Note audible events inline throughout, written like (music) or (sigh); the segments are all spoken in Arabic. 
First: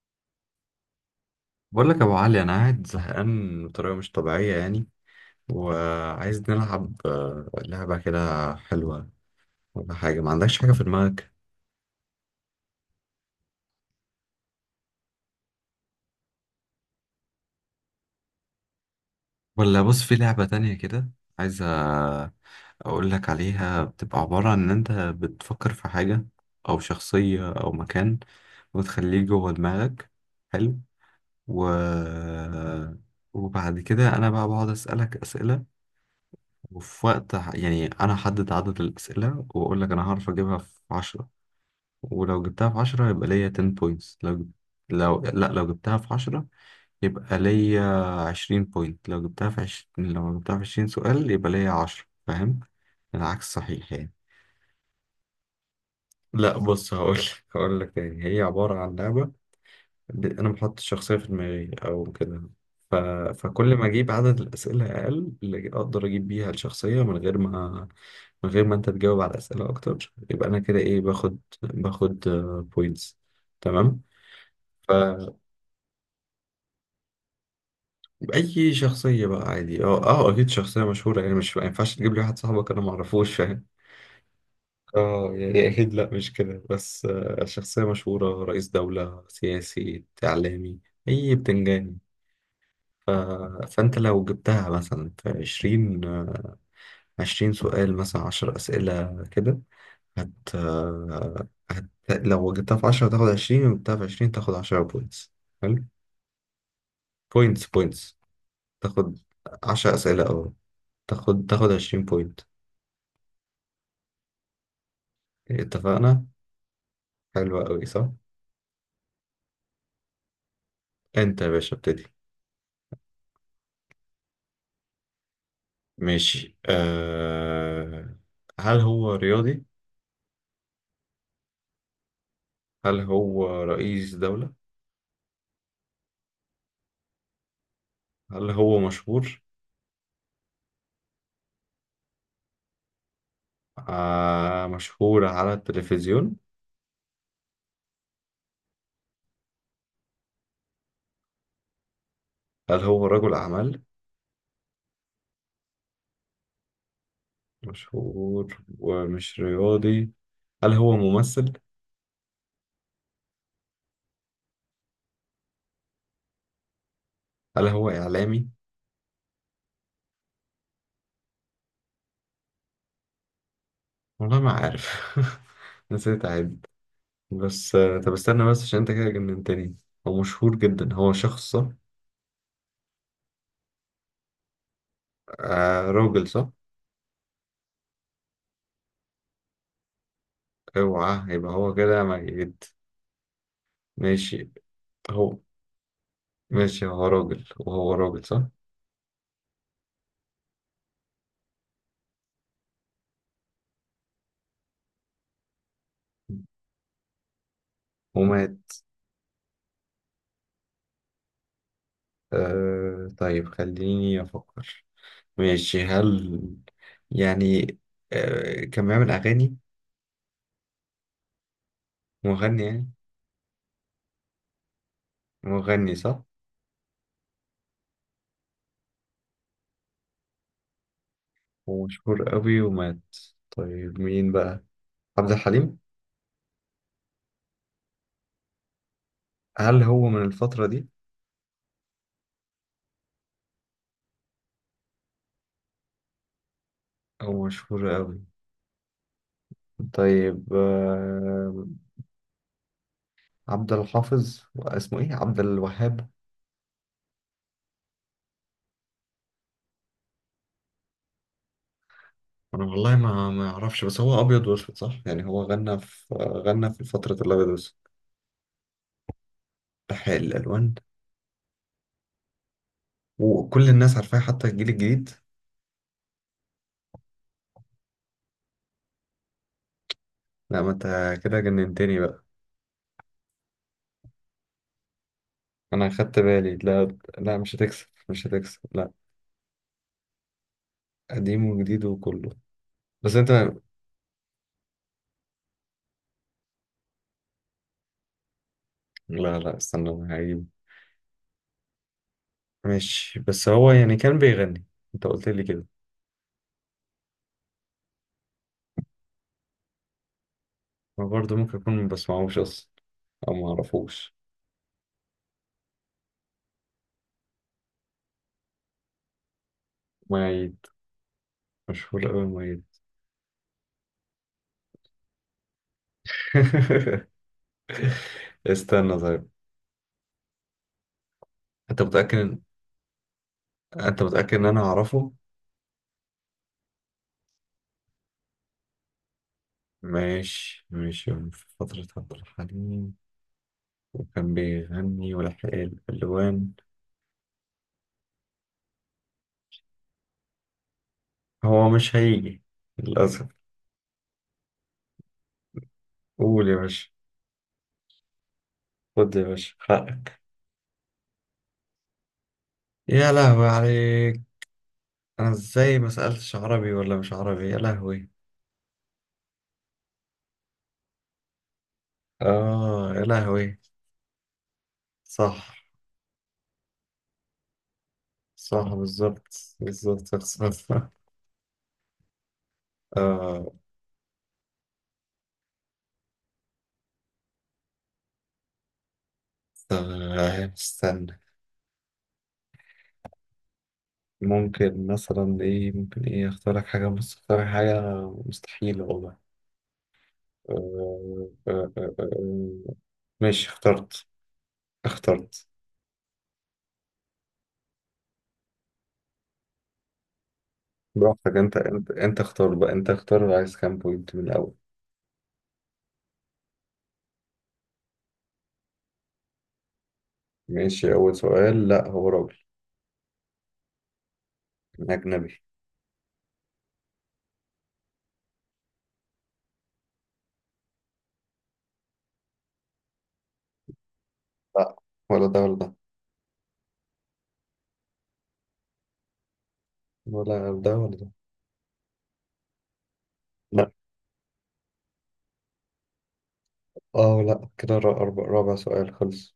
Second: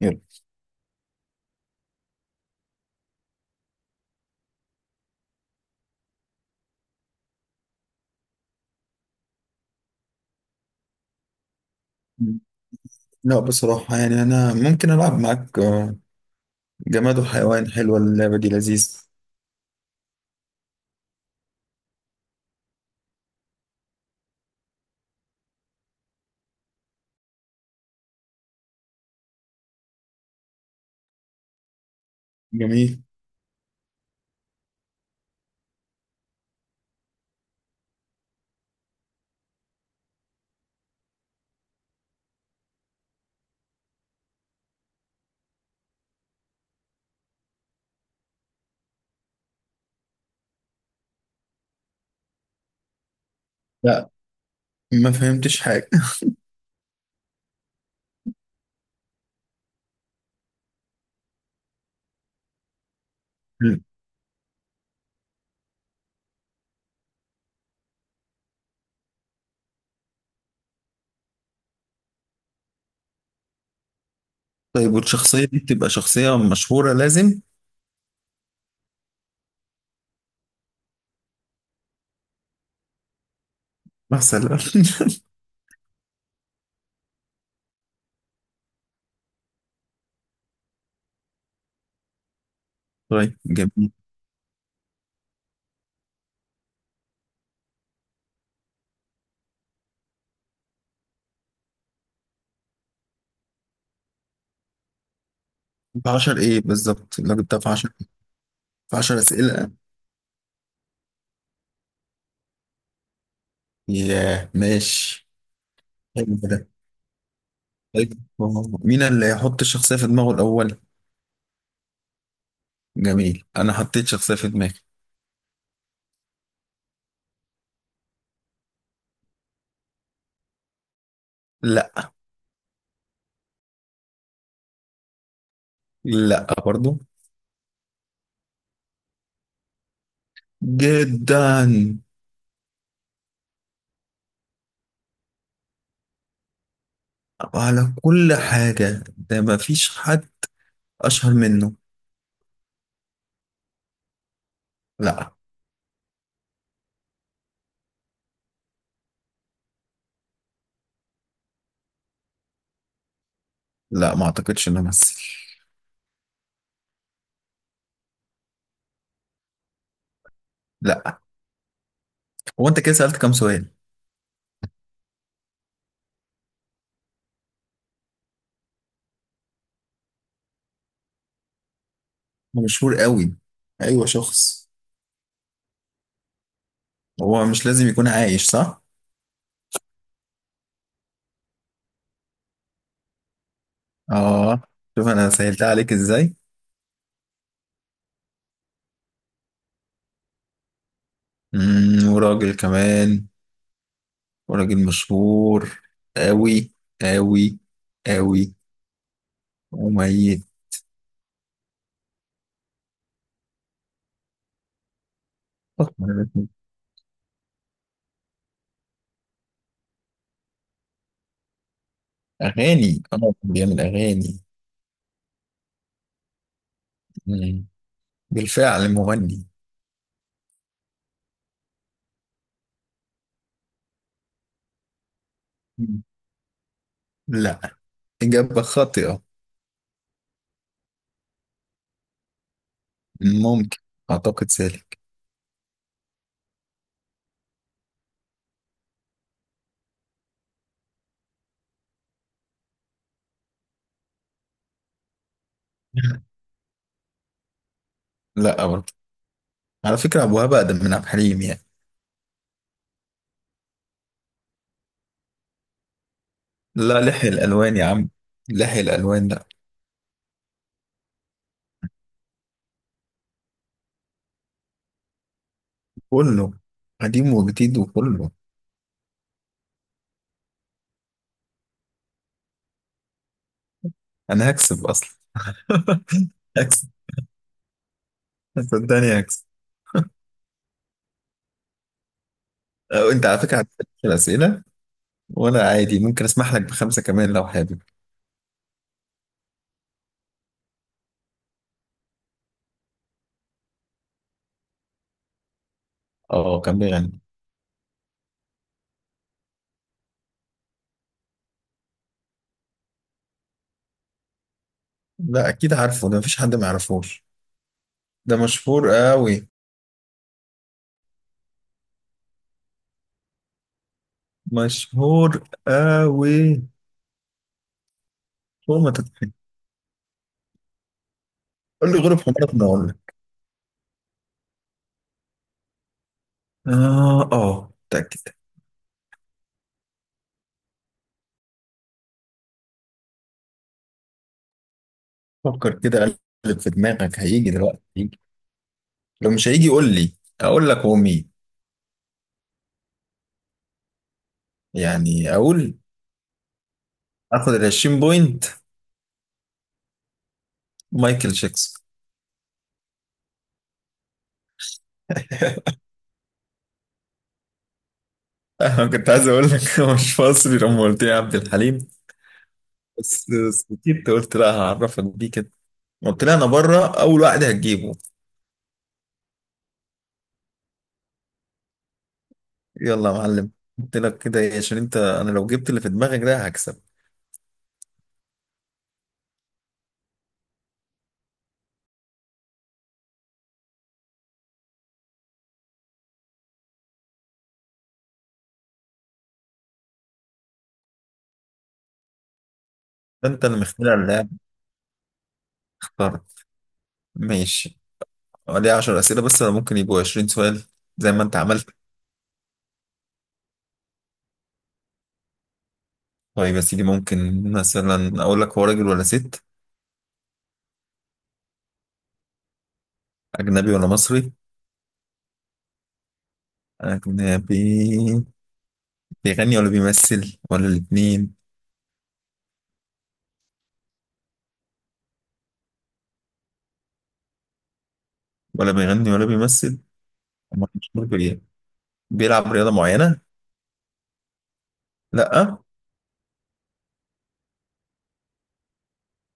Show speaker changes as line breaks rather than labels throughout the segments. يلا.
بقول لك يا ابو علي، انا قاعد زهقان بطريقه مش طبيعيه يعني. وعايز نلعب، لعبه كده حلوه. ولا حاجه؟ ما عندكش حاجه في دماغك؟
لا بصراحة، أنا ممكن ألعب معاك، جماد وحيوان. حلوة اللعبة دي، لذيذة.
ولا بص، في لعبه تانية كده عايز. اقول لك عليها. بتبقى عباره عن ان انت بتفكر في حاجه او شخصيه او مكان وتخليه جوه دماغك. حلو. و
جميل.
وبعد كده انا بقى بقعد اسالك اسئله. وفي وقت يعني انا احدد عدد الاسئله، واقول لك انا هعرف اجيبها في 10. ولو جبتها في عشرة يبقى ليا 10 بوينتس. لو لا لو جبتها في عشرة يبقى ليا 20 بوينت. لو جبتها في 20 سؤال يبقى ليا 10. فاهم؟ العكس صحيح
لا،
يعني.
ما فهمتش حاجة.
لا بص، هقول لك تاني، هي عبارة عن لعبة. أنا بحط الشخصية في دماغي أو كده. ف... فكل ما
(laughs)
أجيب عدد الأسئلة أقل، اللي أقدر أجيب بيها الشخصية من غير ما أنت تجاوب على أسئلة أكتر، يبقى أنا كده إيه، باخد بوينتس. تمام.
طيب، والشخصية دي بتبقى شخصية مشهورة لازم؟
اي شخصيه بقى عادي، اكيد شخصيه مشهوره يعني، مش ما ينفعش تجيب لي واحد صاحبك انا ما اعرفوش، فاهم؟
مثلا؟
اه
(laughs)
يعني اكيد. لا مش كده، بس شخصيه مشهوره، رئيس دوله، سياسي، اعلامي. اي بتنجاني. ف...
طيب جميل.
فانت لو جبتها مثلا في 20، 20 سؤال، مثلا 10 اسئله كده. هت... آه، هت لو جبتها في 10 تاخد 20، لو جبتها في 20 تاخد 10 بوينتس. حلو.
في 10 إيه بالظبط؟ لو جبتها
بوينتس
في 10،
بوينتس
في 10
تاخد.
أسئلة.
10 اسئله، تاخد 20 بوينت.
ياه، ماشي.
إيه، اتفقنا.
حلو كده.
حلوة أوي صح.
طيب، مين اللي هيحط الشخصية في دماغه الأول؟
أنت يا باشا ابتدي.
جميل، أنا حطيت شخصية في دماغي.
ماشي. هل هو رياضي؟
لا.
هل هو رئيس دولة؟
لا برضو.
هل هو مشهور؟
جدا.
مشهور على التلفزيون؟
على كل حاجة، ده ما فيش حد أشهر منه.
هل هو رجل أعمال؟
لا.
مشهور ومش رياضي. هل هو ممثل؟
لا، ما أعتقدش إنه ممثل.
هل هو إعلامي؟
لا. هو أنت كده سألت كام سؤال؟
والله ما عارف. (laughs) نسيت أعد. بس، طب استنى بس عشان أنت كده جننتني. هو مشهور جدا، هو شخص صح؟
هو مشهور قوي. أيوة، شخص.
آه راجل صح؟
هو مش لازم يكون عايش، صح؟
اوعى يبقى هو كده ميت. ماشي.
آه. شوف أنا
هو
سهلتها عليك إزاي.
ماشي، هو راجل وهو راجل صح؟
مم، وراجل كمان. وراجل مشهور قوي، قوي، قوي.
ومات.
وميت.
طيب خليني أفكر. ماشي.
فكر.
يعني، كان بيعمل أغاني؟ مغني يعني.
أغاني، آه كان بيعمل أغاني.
مغني صح؟
مم. بالفعل مغني.
ومشهور قوي ومات. طيب مين بقى؟ عبد الحليم؟
مم. لا، إجابة خاطئة.
هل هو من الفترة دي؟
ممكن، اعتقد سالك.
أو مشهور قوي؟ طيب، عبد الحافظ، اسمه إيه، عبد الوهاب؟
لا برضه. على فكره ابو وهاب اقدم من عبد الحليم يعني.
انا والله ما اعرفش، بس هو ابيض واسود صح؟ يعني هو غنى في
لا،
فتره
لحي
الابيض
الالوان يا
واسود.
عم، لحي الالوان، لا.
بحق الالوان. وكل الناس عارفاه حتى الجيل الجديد.
كله، قديم وجديد وكله.
لا، ما انت كده جننتني بقى.
انا هكسب اصلا.
انا
(laughs)
خدت بالي.
هكسب،
لا لا، مش هتكسب، مش هتكسب لا.
صدقني هكسب.
قديم وجديد وكله.
أو
بس
انت
انت.
على فكره هتسال الاسئله، وانا عادي ممكن اسمح لك بخمسه كمان لو حابب.
لا لا استنى، انا هجيبه. ماشي، بس هو يعني كان بيغني، انت قلت لي كده.
اه كان بيغني.
انا برضه ممكن اكون ما بسمعوش اصلا، او ما اعرفوش.
لا، اكيد عارفه. ده مفيش حد ما يعرفوش. ده مشهور قوي.
مؤيد؟ مشهور قوي مؤيد؟
مشهور قوي.
(laughs)
فوق ما
استنى طيب.
تتخيل.
انت
قول لي غروب
متأكد
حمارك ما اقول لك.
انت متأكد ان انا اعرفه؟
اه، اه متاكد.
ماشي، ماشي. في فترة عبد الحليم وكان بيغني ولحق
فكر كده،
الالوان.
قلب في دماغك، هيجي دلوقتي هيجي. لو مش هيجي قول لي اقول لك هو مين.
هو مش هيجي للاسف.
يعني اقول؟
قول يا باشا.
اخد ال 20 بوينت.
خد يا باشا حقك.
مايكل جاكسون.
يا لهوي عليك. انا ازاي ما سألتش عربي ولا مش عربي؟ يا لهوي.
(laughs) انا كنت عايز اقول لك هو مش مصري لما قلت لي عبد الحليم،
اه يا
بس
لهوي.
سكتت، قلت لا هعرفك بيه كده.
صح.
قلت لي انا بره اول واحد هتجيبه.
صح بالظبط، بالظبط صح. (laughs)
يلا يا معلم،
اه
قلت لك كده عشان انت انا لو جبت اللي في دماغك ده هكسب.
طب استنى. ممكن مثلا ايه، ممكن ايه، اختار لك حاجة مستحيلة والله. آه، آه، آه، آه. آه.
انت
ماشي،
اللي مخترع
اخترت.
اللعب.
اخترت.
اخترت. ماشي. ليه 10 اسئله بس، ولا ممكن يبقوا 20 سؤال؟ زي ما انت
براحتك، انت
عملت.
انت انت اختار بقى، انت اختار عايز كام بوينت من الاول.
طيب يا سيدي، ممكن مثلا اقول لك هو راجل ولا ست؟
ماشي، اول سؤال. لا، هو راجل.
اجنبي ولا مصري؟
اجنبي.
اجنبي. بيغني ولا بيمثل ولا الاتنين؟
لا، ولا ده ولا ده،
ولا بيغني ولا بيمثل؟
ولا
أما
ده ولا
مشهور
ده.
بايه؟ بيلعب رياضة معينة؟
لا
لا اه؟
اه لا كده، رابع سؤال خلص.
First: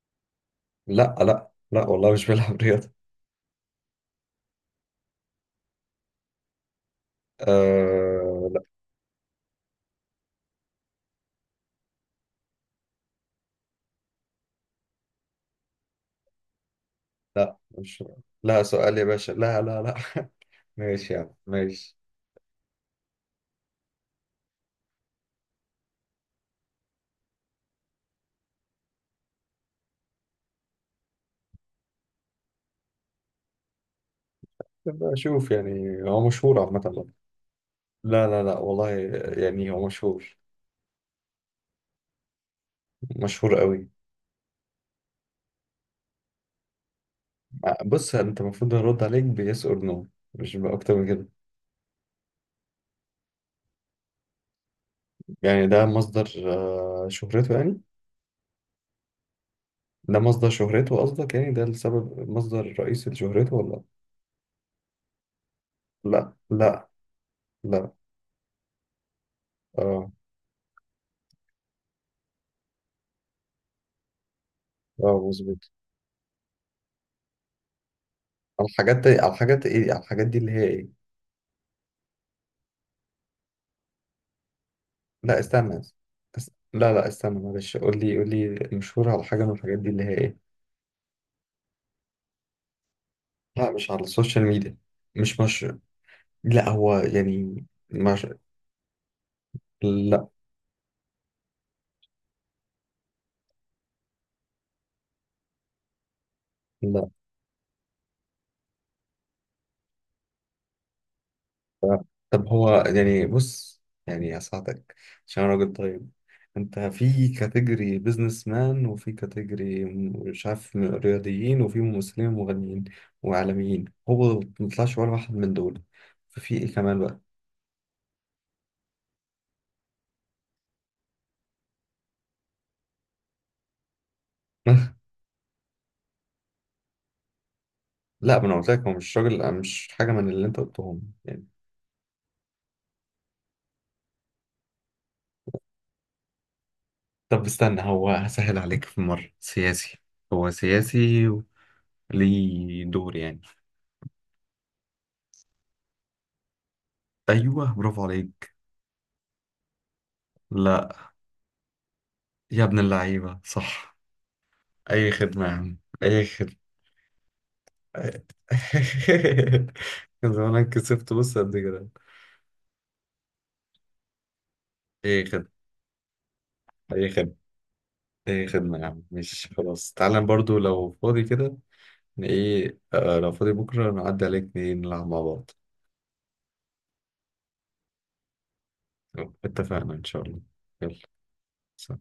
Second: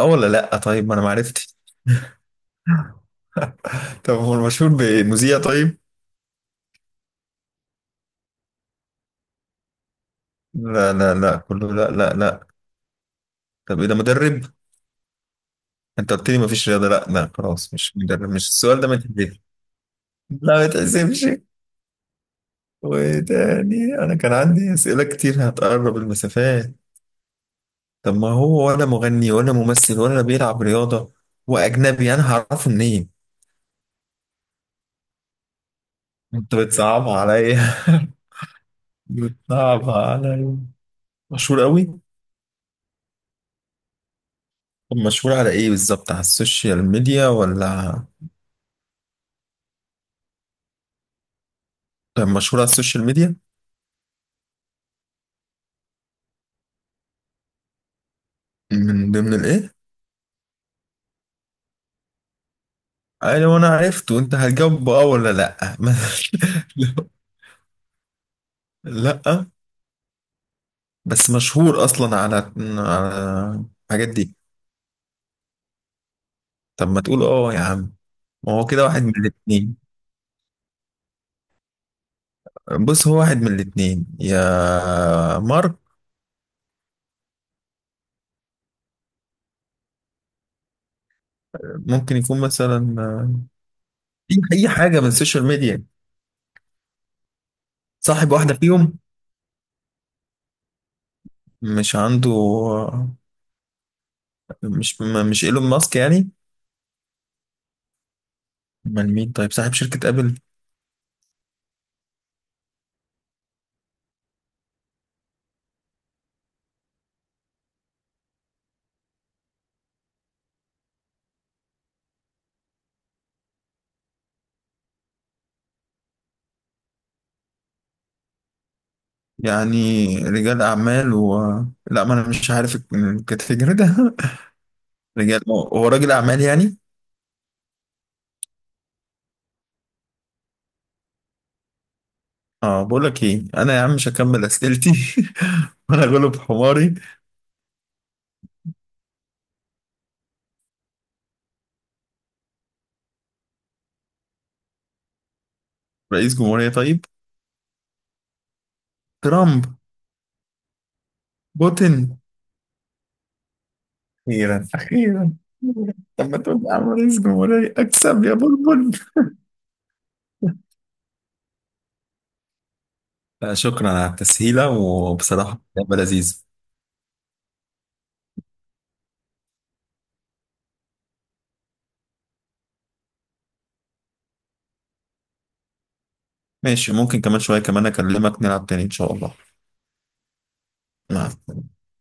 ولا لا؟ طيب، ما انا ما
لا لا
عرفتش.
لا والله، مش بيلعب رياضة.
(laughs) طب هو المشهور بمذيع طيب؟
آه لا،
لا، لا كله، لا لا. طب ايه ده، مدرب؟ انت قلت لي ما فيش رياضة، لا
لا
خلاص مش
مش،
مدرب، مش
لا
السؤال ده، ما
سؤال يا باشا،
يتحسبش.
لا لا لا. (laughs)
لا ما
ماشي يا
يتحسبش.
عم ماشي.
وتاني، انا كان عندي اسئلة كتير هتقرب المسافات. طب ما هو ولا مغني ولا ممثل ولا بيلعب رياضة، وأجنبي، أنا هعرفه منين؟
نبقى اشوف، يعني هو
أنت
مشهور عامة.
بتصعبها عليا.
لا لا لا والله.
(laughs)
يعني هو
بتصعبها
مشهور،
عليا. مشهور قوي؟
مشهور قوي.
طب مشهور على إيه بالظبط؟ على السوشيال ميديا ولا؟
بص، انت المفروض ارد عليك بيس اور نو، مش اكتر من كده.
طب مشهور على السوشيال ميديا؟
يعني ده مصدر شهرته يعني.
من ضمن الإيه؟
ده مصدر شهرته قصدك، يعني ده السبب مصدر رئيسي لشهرته
أيوة أنا
ولا؟
عرفت، وأنت هتجاوب بأه ولا لأ؟ (laughs)
لا لا. لا،
لأ.
اه
بس مشهور أصلا على، على الحاجات دي.
اه، مظبوط.
طب ما تقول أه يا عم، ما هو
على
كده
الحاجات
واحد
دي،
من الاتنين.
على الحاجات دي اللي هي ايه؟
بص هو واحد من الاتنين، يا
لا
مارك.
استنى لا لا استنى، معلش، قول لي مشهور على حاجة من الحاجات دي اللي هي ايه؟
ممكن يكون مثلا
لا، مش على
في
السوشيال
اي
ميديا.
حاجه من
مش
السوشيال
مش
ميديا،
لا هو يعني،
صاحب واحده فيهم؟
لا
مش عنده مش ايلون ماسك يعني؟
لا
امال مين طيب، صاحب شركه ابل؟
لا. طب هو، يعني بص، يعني هساعدك. عشان أنا راجل طيب، انت في كاتيجوري بيزنس مان، وفي كاتيجوري مش عارف رياضيين، وفي ممثلين ومغنيين وإعلاميين، هو ما طلعش ولا واحد من دول. ففي ايه كمان بقى؟
يعني رجال اعمال و... لا ما انا مش عارف الكاتيجوري ده. (laughs)
(laughs)
رجال، هو راجل اعمال يعني؟
لا، ما انا قلت لك هو مش راجل، مش حاجة من اللي انت قلتهم يعني.
اه، بقول لك ايه انا يا عم، مش هكمل اسئلتي. (laughs) وانا غلب حماري.
طب استنى، هو هسهل عليك في مرة. سياسي، هو سياسي ليه دور يعني.
رئيس جمهوريه طيب؟
ايوه، برافو عليك.
ترامب؟
لا.
بوتين؟
يا ابن اللعيبة، صح.
أخيرا،
اي
أخيرا.
خدمة يا عم، اي
طب ما
خدمة.
تقول يا عم رئيس جمهورية، أكسب يا بلبل.
(laughs) كان زمانك كسبت، بص، قد كده.
لا شكرا على التسهيلة،
اي خدمة،
وبصراحة لعبة لذيذة.
اي خدمة، اي خدمة يا عم. مش خلاص، تعالى برضو لو فاضي كده. ايه، لو فاضي بكرة نعدي عليك نلعب مع بعض.
ماشي، ممكن كمان شوية كمان أكلمك نلعب تاني إن شاء الله.
اتفقنا ان شاء الله. يلا.
مع.
سلام.